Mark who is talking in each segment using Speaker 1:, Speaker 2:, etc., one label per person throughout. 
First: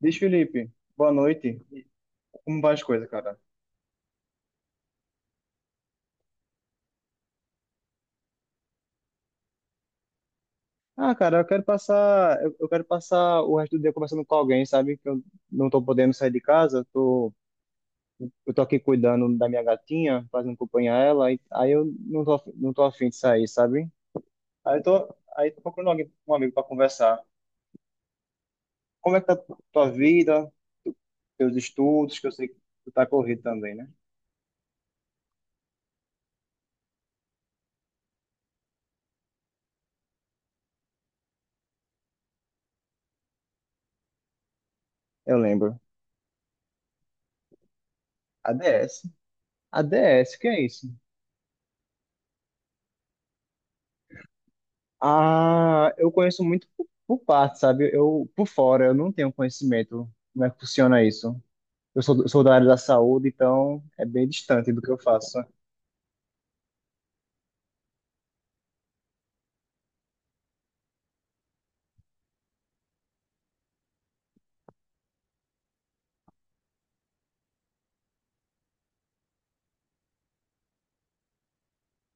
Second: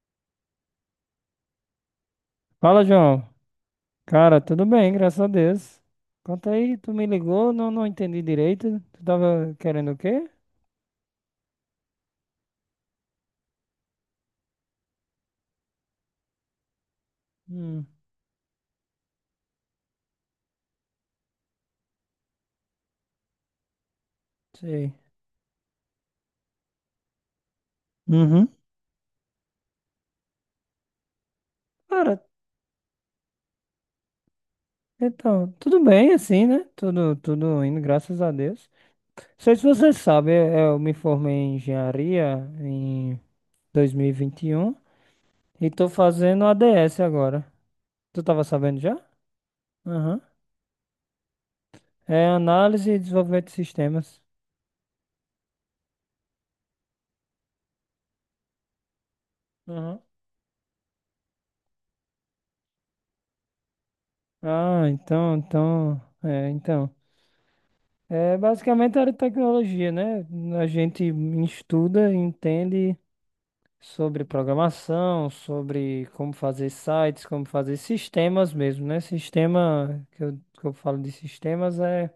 Speaker 1: Diz, Felipe, boa noite. Como vão as
Speaker 2: Fala,
Speaker 1: coisas,
Speaker 2: João.
Speaker 1: cara?
Speaker 2: Cara, tudo bem, graças a Deus. Conta aí, tu me ligou, não entendi direito. Tu tava querendo o quê?
Speaker 1: Ah, cara, eu quero passar o resto do dia conversando com alguém, sabe? Que eu não tô podendo sair de casa.
Speaker 2: Hum,
Speaker 1: Eu tô aqui cuidando da minha gatinha, fazendo companhia a ela, aí eu não tô afim de sair, sabe? Aí eu
Speaker 2: sei.
Speaker 1: tô, aí tô procurando alguém, um amigo para conversar.
Speaker 2: Uhum.
Speaker 1: Como é que tá tua vida, teus estudos,
Speaker 2: Cara,
Speaker 1: que eu sei que tu tá corrido também, né?
Speaker 2: então, tudo bem assim, né? Tudo indo, graças a Deus. Não sei se você sabe, eu me formei em engenharia em 2021 e vinte
Speaker 1: Eu
Speaker 2: e um e
Speaker 1: lembro.
Speaker 2: tô fazendo ADS agora. Tu tava sabendo já?
Speaker 1: ADS.
Speaker 2: Uhum.
Speaker 1: ADS, o que é isso?
Speaker 2: É análise e desenvolvimento de sistemas.
Speaker 1: Ah, eu conheço muito por parte, sabe? Eu por fora, eu não tenho
Speaker 2: Uhum.
Speaker 1: conhecimento como é que funciona isso. Sou da área da saúde, então é bem distante do
Speaker 2: Ah,
Speaker 1: que eu
Speaker 2: então,
Speaker 1: faço.
Speaker 2: então, é, então. É basicamente a área de tecnologia, né? A gente estuda, entende sobre programação, sobre como fazer sites, como fazer sistemas mesmo, né? Sistema, que eu falo de sistemas, é,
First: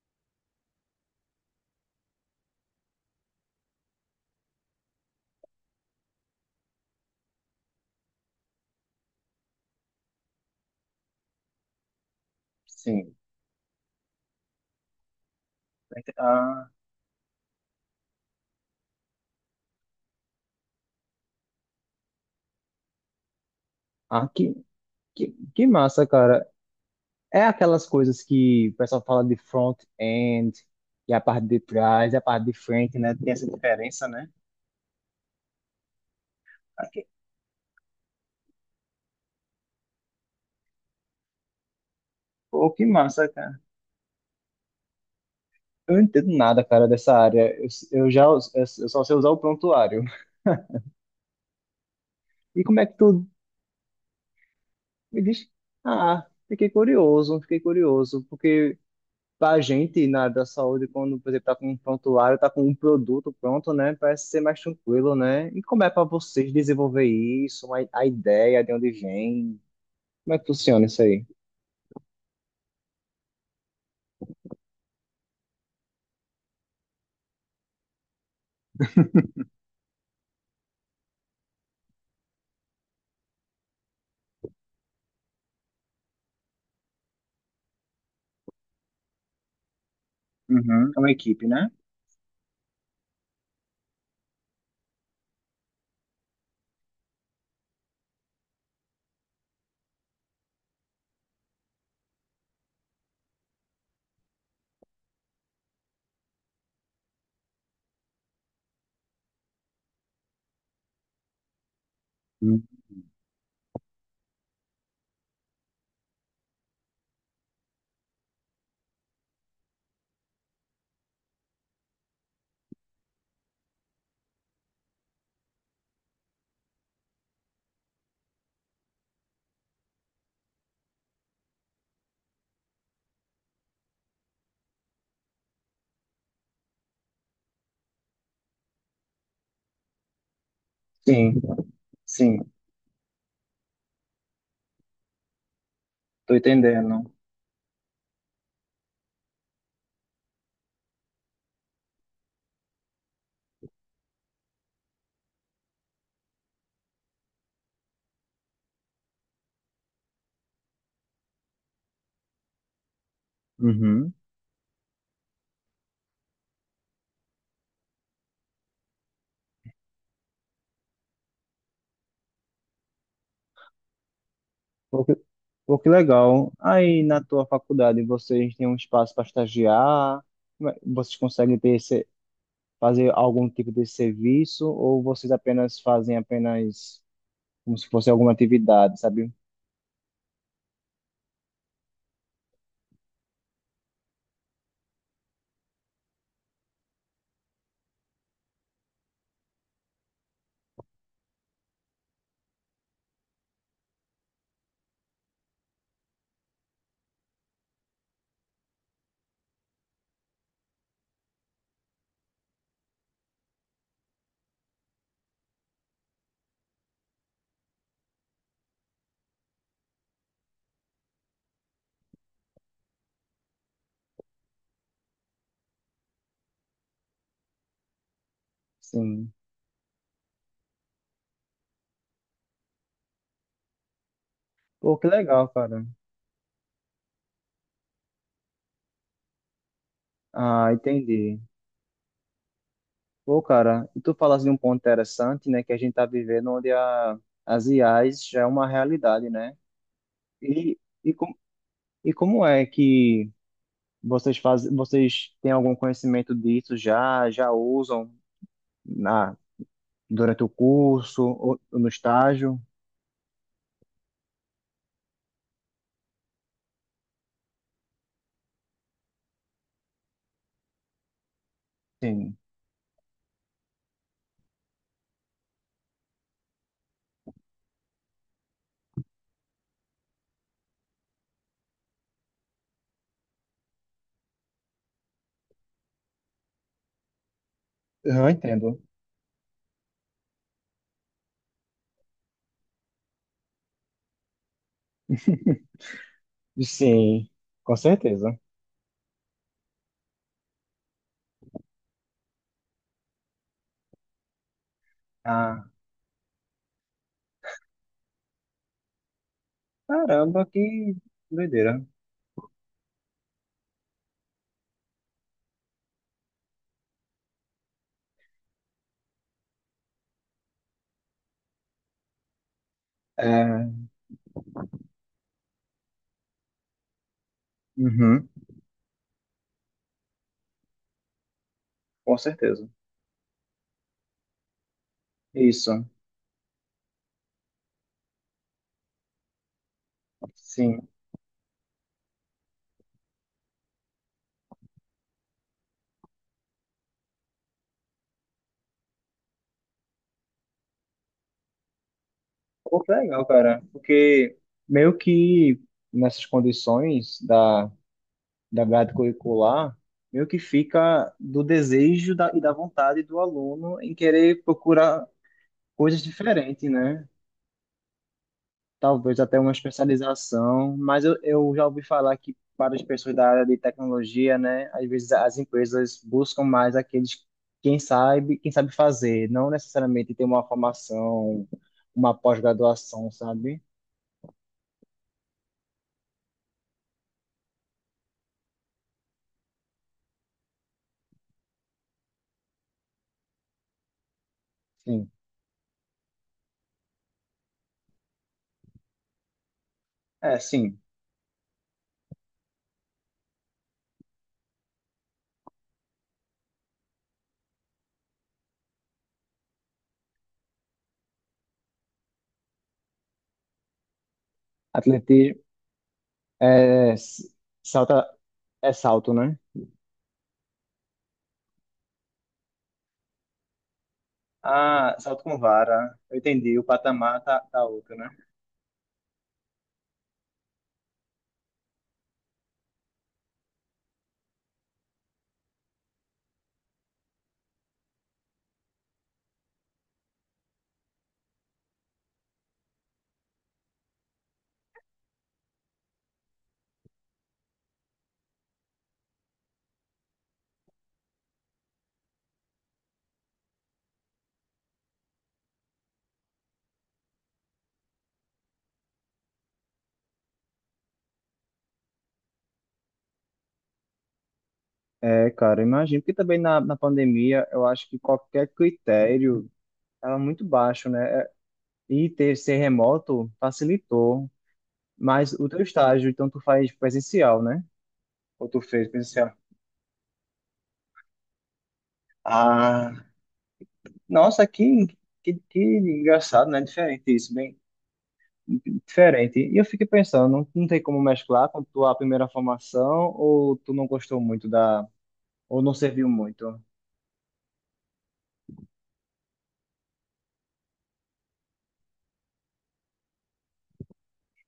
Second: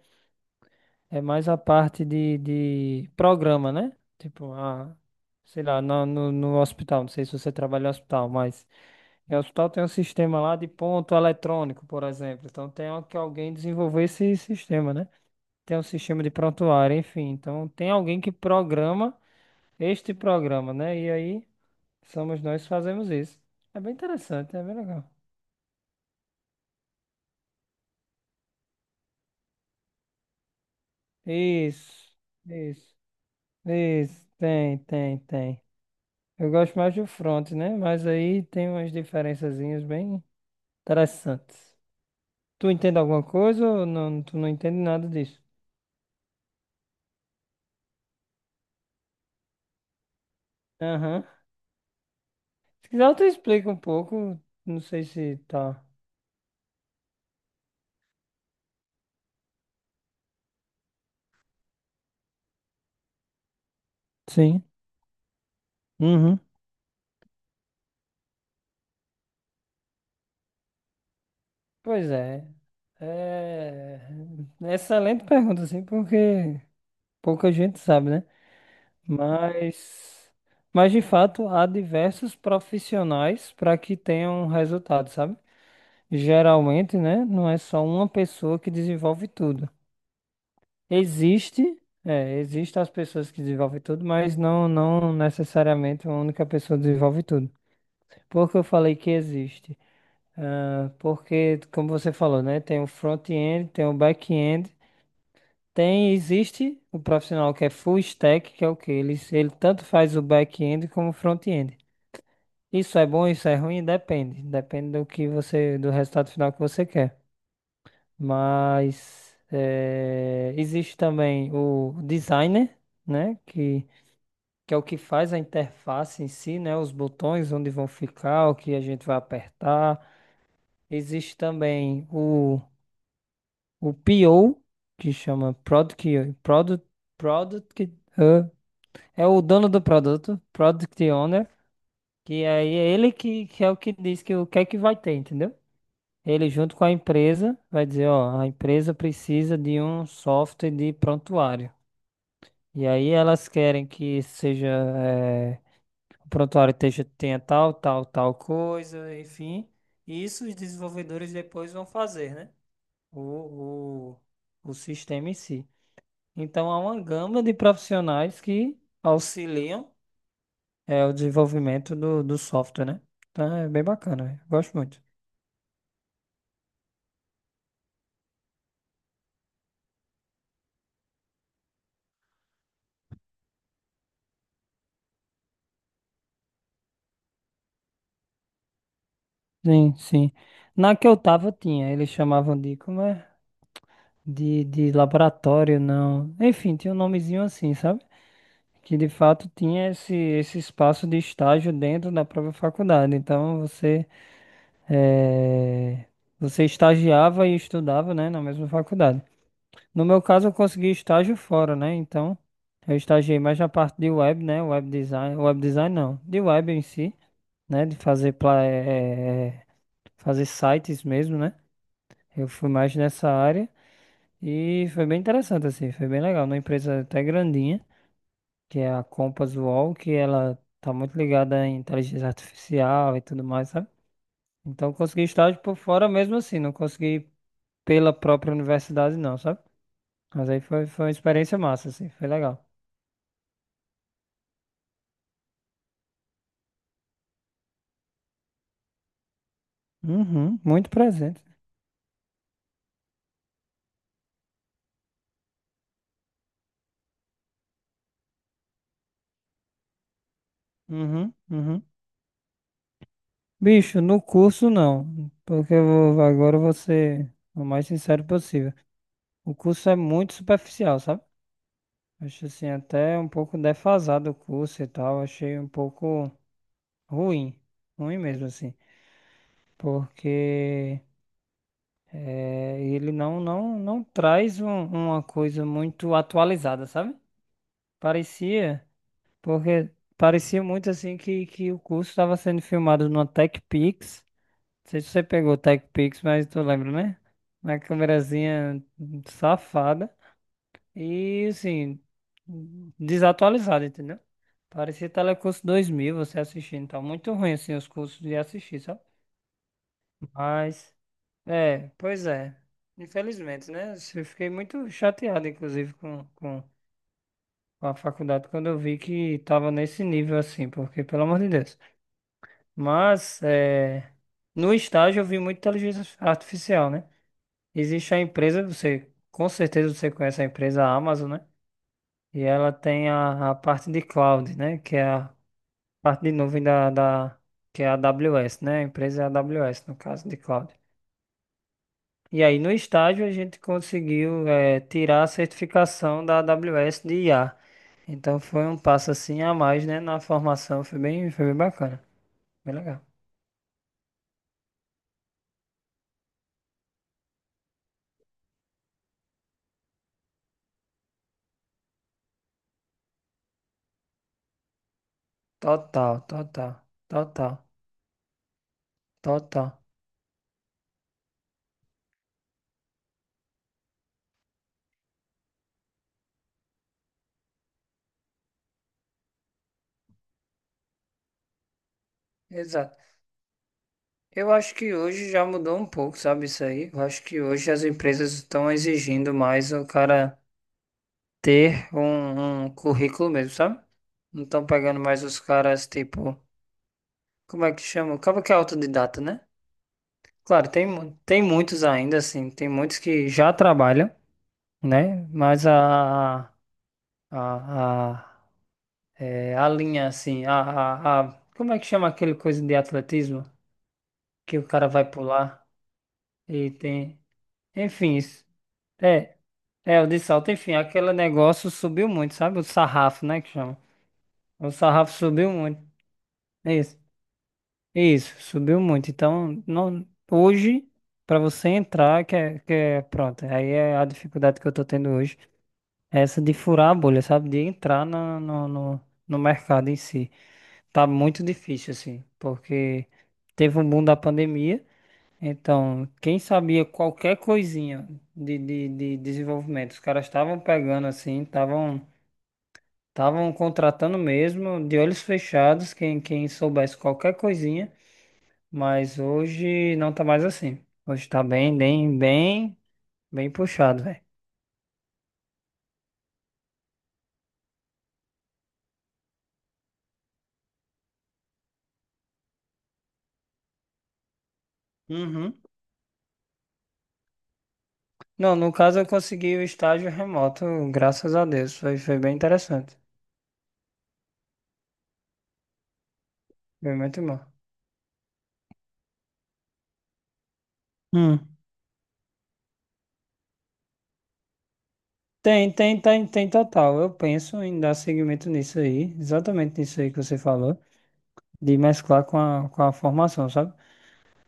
Speaker 2: é mais a parte de programa, né? Tipo, sei lá, no hospital, não sei se você trabalha em hospital, mas em hospital tem um sistema lá de ponto eletrônico, por exemplo. Então tem
Speaker 1: Sim.
Speaker 2: que alguém desenvolver esse sistema, né? Tem um sistema de
Speaker 1: Ah,
Speaker 2: prontuário, enfim. Então, tem alguém que programa este programa, né? E aí, somos nós que fazemos isso. É bem
Speaker 1: ah, que,
Speaker 2: interessante, é bem legal.
Speaker 1: que massa, cara. É aquelas coisas que o pessoal fala de front-end, e a parte de
Speaker 2: Isso,
Speaker 1: trás, e a parte de
Speaker 2: isso,
Speaker 1: frente, né? Tem essa diferença, né?
Speaker 2: isso. Tem, tem, tem. Eu gosto
Speaker 1: Ah,
Speaker 2: mais do
Speaker 1: que-
Speaker 2: front, né? Mas aí tem umas diferençazinhas bem interessantes.
Speaker 1: Pô,
Speaker 2: Tu
Speaker 1: que
Speaker 2: entende alguma
Speaker 1: massa, cara.
Speaker 2: coisa ou não, tu não entende nada disso?
Speaker 1: Eu não entendo nada, cara, dessa área. Eu só sei usar o prontuário.
Speaker 2: Aham.
Speaker 1: E como é
Speaker 2: Se
Speaker 1: que
Speaker 2: quiser,
Speaker 1: tu
Speaker 2: eu te explico um pouco. Não sei
Speaker 1: Me
Speaker 2: se
Speaker 1: diz,
Speaker 2: tá.
Speaker 1: ah, fiquei curioso, porque pra gente na da saúde, quando, por exemplo, tá com um prontuário, tá com um produto pronto, né? Parece ser mais
Speaker 2: Sim.
Speaker 1: tranquilo, né? E como é pra
Speaker 2: Uhum.
Speaker 1: vocês desenvolver isso, a ideia de onde vem? Como é que funciona isso aí?
Speaker 2: Pois é. É é excelente pergunta, assim, porque pouca gente sabe, né? Mas, mas de fato, há diversos profissionais para que tenham resultado, sabe? Geralmente, né? Não é só uma pessoa que desenvolve tudo.
Speaker 1: Uhum, é uma equipe, né?
Speaker 2: Existe, existem as pessoas que desenvolvem tudo, mas não necessariamente uma única pessoa desenvolve tudo. Por que eu falei que existe? Ah, porque, como você falou, né? Tem o front-end, tem o back-end. Tem, existe o profissional que é full stack, que é o que ele tanto faz o back-end como o front-end.
Speaker 1: Uhum.
Speaker 2: Isso é bom, isso é ruim, depende. Depende do resultado final que você quer. Mas existe também o designer, né? Que é o que faz a interface em si, né? Os botões onde vão ficar, o que a gente vai apertar. Existe também o PO, que chama Product. É o dono do produto, Product
Speaker 1: Sim,
Speaker 2: Owner,
Speaker 1: sim,
Speaker 2: que aí é ele que é o que diz que o que é que vai ter, entendeu?
Speaker 1: tô
Speaker 2: Ele junto com a
Speaker 1: entendendo.
Speaker 2: empresa vai dizer, ó, a empresa precisa de um software de prontuário. E aí elas querem que seja, o prontuário esteja, tenha tal, tal, tal coisa, enfim. E isso os desenvolvedores depois vão fazer, né?
Speaker 1: Uhum.
Speaker 2: O, o, o sistema em si. Então há uma gama de profissionais que auxiliam é o desenvolvimento do software, né? Então é bem bacana, velho. Gosto muito.
Speaker 1: pô, que, Pô, que legal. Aí na tua faculdade vocês têm um espaço para estagiar? Como é- Vocês conseguem ter esse, fazer algum tipo de serviço ou vocês apenas fazem apenas como se fosse alguma atividade, sabe?
Speaker 2: Sim, sim. Na que eu tava tinha, eles chamavam de, como é? De laboratório, não. Enfim, tinha um nomezinho assim, sabe? Que de fato tinha esse espaço de estágio dentro da própria faculdade. Então eh, você estagiava e estudava, né, na mesma faculdade. No meu caso, eu consegui estágio fora, né? Então eu estagiei mais na parte de web, né? Web design não, de web em si. Né? De fazer, pla- eh, eh, eh, fazer sites mesmo, né? Eu fui mais nessa área e foi bem interessante, assim, foi bem legal. Uma empresa até grandinha, que é a
Speaker 1: Sim.
Speaker 2: Compass UOL, que ela tá muito ligada em inteligência artificial e tudo mais, sabe? Então eu
Speaker 1: Pô, que
Speaker 2: consegui
Speaker 1: legal,
Speaker 2: estágio por
Speaker 1: cara.
Speaker 2: fora mesmo assim, não consegui pela própria universidade não, sabe? Mas aí
Speaker 1: Ah,
Speaker 2: foi uma
Speaker 1: entendi.
Speaker 2: experiência massa, assim, foi legal.
Speaker 1: Pô, cara, e tu falas de um ponto interessante, né, que a gente tá vivendo onde as IAs já é uma realidade, né?
Speaker 2: Uhum,
Speaker 1: E,
Speaker 2: muito
Speaker 1: e, com,
Speaker 2: presente.
Speaker 1: e como é que vocês fazem, vocês têm algum conhecimento disso já, já usam na, durante o curso
Speaker 2: Uhum,
Speaker 1: ou
Speaker 2: uhum.
Speaker 1: no estágio?
Speaker 2: Bicho, no curso não, porque agora eu vou ser o mais sincero possível. O curso é muito superficial, sabe?
Speaker 1: Sim,
Speaker 2: Acho assim, até um pouco defasado o curso e tal, achei um pouco ruim, ruim mesmo assim, porque ele não traz uma coisa muito atualizada, sabe?
Speaker 1: eu entendo.
Speaker 2: Parecia, porque parecia muito assim que o curso estava sendo filmado numa TechPix. Não sei se você pegou o TechPix, mas tu lembra, né?
Speaker 1: Sim, com
Speaker 2: Uma
Speaker 1: certeza.
Speaker 2: câmerazinha safada e, assim, desatualizada, entendeu? Parecia
Speaker 1: Ah,
Speaker 2: Telecurso 2000, você assistindo. Tá muito ruim, assim, os cursos de assistir, sabe?
Speaker 1: caramba, que
Speaker 2: Mas,
Speaker 1: doideira.
Speaker 2: é, pois é. Infelizmente, né? Eu fiquei muito chateado, inclusive, com a faculdade quando eu vi que tava nesse nível, assim, porque, pelo amor de Deus. Mas,
Speaker 1: É,
Speaker 2: é, no estágio eu vi muita inteligência artificial, né? Existe a
Speaker 1: uhum,
Speaker 2: empresa, você com certeza você conhece a empresa Amazon, né?
Speaker 1: com
Speaker 2: E
Speaker 1: certeza.
Speaker 2: ela tem a parte de cloud, né? Que é a
Speaker 1: Isso,
Speaker 2: parte de nuvem da que é a AWS, né? A empresa é a AWS, no caso de cloud.
Speaker 1: sim.
Speaker 2: E aí no estágio a gente conseguiu tirar a certificação da AWS de IA. Então foi um passo assim a mais, né? Na formação foi bem bacana, bem
Speaker 1: Pô, que
Speaker 2: legal.
Speaker 1: legal, cara. Porque meio que nessas condições da grade curricular, meio que fica do desejo da, e da vontade do aluno em querer procurar coisas
Speaker 2: Total,
Speaker 1: diferentes,
Speaker 2: total,
Speaker 1: né?
Speaker 2: total,
Speaker 1: Talvez até uma
Speaker 2: total.
Speaker 1: especialização, mas eu já ouvi falar que para as pessoas da área de tecnologia, né, às vezes as empresas buscam mais aqueles quem sabe fazer, não necessariamente ter uma formação, uma
Speaker 2: Exato.
Speaker 1: pós-graduação, sabe?
Speaker 2: Eu acho que hoje já mudou um pouco, sabe isso aí? Eu acho que hoje as empresas estão exigindo mais o cara ter um currículo mesmo, sabe? Não estão pegando
Speaker 1: Sim.
Speaker 2: mais os caras, tipo, como é que chama? Acaba que é autodidata, né?
Speaker 1: É,
Speaker 2: Claro,
Speaker 1: sim.
Speaker 2: tem muitos ainda, assim, tem muitos que já trabalham, né? Mas a, a, a linha, assim, como é que chama aquele coisa de atletismo que o cara vai
Speaker 1: Atletismo
Speaker 2: pular e
Speaker 1: é
Speaker 2: tem,
Speaker 1: s- salta
Speaker 2: enfim, isso.
Speaker 1: é salto,
Speaker 2: É,
Speaker 1: né?
Speaker 2: É, o de salto, enfim, aquele negócio subiu muito, sabe? O sarrafo, né, que chama. O
Speaker 1: Ah,
Speaker 2: sarrafo
Speaker 1: salto com
Speaker 2: subiu muito.
Speaker 1: vara. Eu entendi. O
Speaker 2: Isso,
Speaker 1: patamar tá outro, né?
Speaker 2: isso, subiu muito. Então, não, hoje, para você entrar, que é, pronto, aí é a dificuldade que eu tô tendo hoje, é essa de furar a bolha, sabe? De entrar no mercado em si. Tá muito difícil, assim, porque teve um boom da pandemia, então, quem sabia qualquer coisinha de desenvolvimento, os caras estavam pegando, assim, estavam contratando mesmo, de olhos fechados, quem soubesse qualquer coisinha, mas hoje não tá mais assim. Hoje tá bem, bem, bem, bem puxado, velho.
Speaker 1: É, cara, imagino que também na, na pandemia, eu acho que qualquer critério era muito baixo, né? E ter ser remoto facilitou, mas o
Speaker 2: Uhum.
Speaker 1: teu estágio, então tu faz presencial, né? Ou
Speaker 2: Não,
Speaker 1: tu
Speaker 2: no
Speaker 1: fez
Speaker 2: caso eu
Speaker 1: presencial?
Speaker 2: consegui o estágio remoto, graças a Deus. Foi bem
Speaker 1: Ah,
Speaker 2: interessante.
Speaker 1: nossa, que engraçado, né?
Speaker 2: Foi
Speaker 1: Diferente
Speaker 2: muito
Speaker 1: isso,
Speaker 2: bom.
Speaker 1: bem diferente. E eu fiquei pensando, não tem como mesclar
Speaker 2: Hum.
Speaker 1: com tua primeira formação ou tu não gostou muito da, ou
Speaker 2: Tem,
Speaker 1: não
Speaker 2: tem,
Speaker 1: serviu
Speaker 2: tem, tem
Speaker 1: muito?
Speaker 2: total. Eu penso em dar seguimento nisso aí, exatamente nisso aí que você falou, de mesclar com a formação, sabe?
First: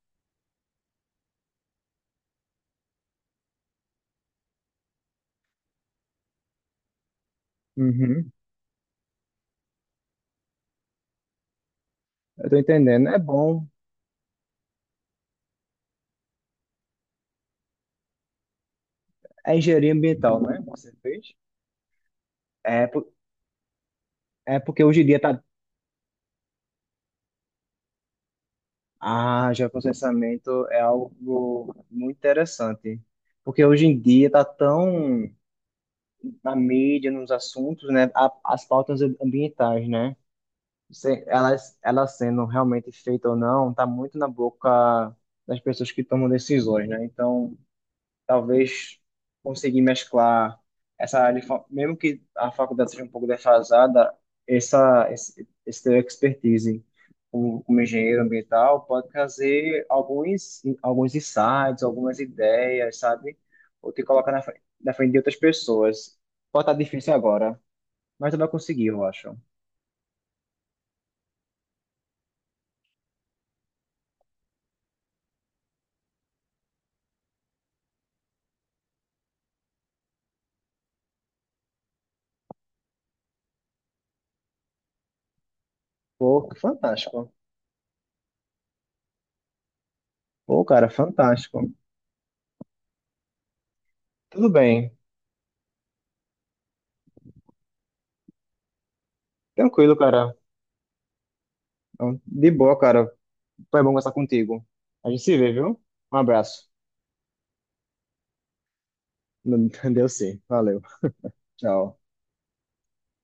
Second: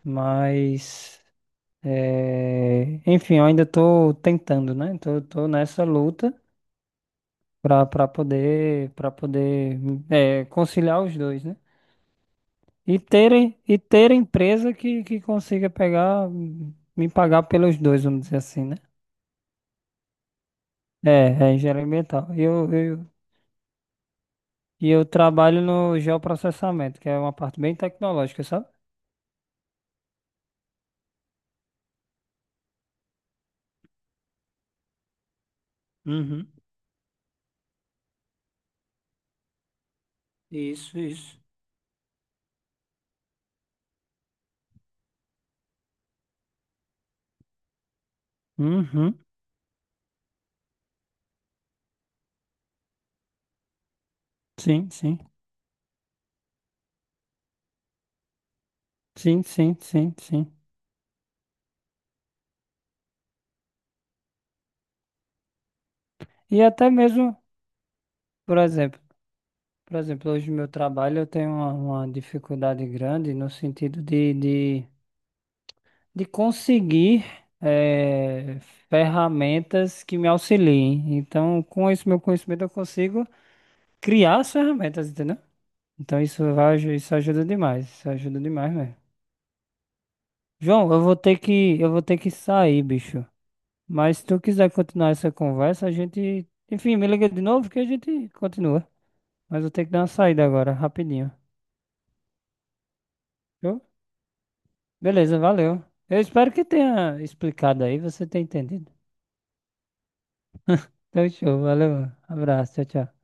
Speaker 2: Mas. É, enfim, eu ainda estou tentando, né? Tô nessa luta para para
Speaker 1: Uhum.
Speaker 2: poder para poder é, conciliar os dois, né?
Speaker 1: Eu tô
Speaker 2: E
Speaker 1: entendendo. É
Speaker 2: terem
Speaker 1: bom.
Speaker 2: e ter empresa que consiga pegar me pagar pelos dois, vamos dizer assim, né?
Speaker 1: É engenharia ambiental, né? Você
Speaker 2: É,
Speaker 1: fez?
Speaker 2: é engenharia ambiental. E eu,
Speaker 1: É,
Speaker 2: eu,
Speaker 1: por- É porque
Speaker 2: e
Speaker 1: hoje
Speaker 2: eu
Speaker 1: em dia tá
Speaker 2: trabalho no geoprocessamento, que é uma parte bem tecnológica, sabe?
Speaker 1: Ah, geoprocessamento é algo muito interessante, porque hoje em dia está tão
Speaker 2: Uhum.
Speaker 1: na mídia, nos assuntos, né, a- as pautas ambientais, né,
Speaker 2: Isso,
Speaker 1: se-
Speaker 2: isso.
Speaker 1: elas sendo realmente feitas ou não, está muito na boca das pessoas que tomam decisões, né, então talvez
Speaker 2: Uhum.
Speaker 1: conseguir mesclar essa área, de fa- mesmo que a faculdade seja um pouco defasada,
Speaker 2: Sim,
Speaker 1: essa
Speaker 2: sim.
Speaker 1: esse, esse teu expertise como, como engenheiro ambiental pode
Speaker 2: Sim, sim,
Speaker 1: trazer
Speaker 2: sim, sim.
Speaker 1: alguns insights, algumas ideias, sabe? Ou te colocar na, fre- na frente de outras pessoas.
Speaker 2: E
Speaker 1: Pode estar
Speaker 2: até
Speaker 1: difícil
Speaker 2: mesmo,
Speaker 1: agora, mas tu vai
Speaker 2: por
Speaker 1: conseguir,
Speaker 2: exemplo,
Speaker 1: eu acho.
Speaker 2: Por exemplo, hoje no meu trabalho eu tenho uma dificuldade grande no sentido de conseguir eh, ferramentas que me auxiliem. Então, com esse meu conhecimento, eu consigo criar as ferramentas, entendeu? Então, isso
Speaker 1: Pô,
Speaker 2: vai, aju- isso
Speaker 1: fantástico.
Speaker 2: ajuda demais. Isso ajuda demais mesmo.
Speaker 1: Pô, cara,
Speaker 2: João, eu vou ter
Speaker 1: fantástico.
Speaker 2: que, eu vou ter que sair, bicho. Mas se tu
Speaker 1: Tudo
Speaker 2: quiser
Speaker 1: bem.
Speaker 2: continuar essa conversa, a gente. Enfim, me liga de novo que a gente continua. Mas eu tenho que
Speaker 1: Tranquilo,
Speaker 2: dar uma
Speaker 1: cara.
Speaker 2: saída agora, rapidinho.
Speaker 1: Então, de boa, cara. Foi
Speaker 2: Show?
Speaker 1: bom conversar contigo. A gente se
Speaker 2: Beleza,
Speaker 1: vê, viu?
Speaker 2: valeu.
Speaker 1: Um
Speaker 2: Eu espero que
Speaker 1: abraço.
Speaker 2: tenha explicado aí, você tenha entendido.
Speaker 1: Deu sim. Valeu.
Speaker 2: Então, show,
Speaker 1: Tchau.
Speaker 2: valeu. Abraço, tchau, tchau.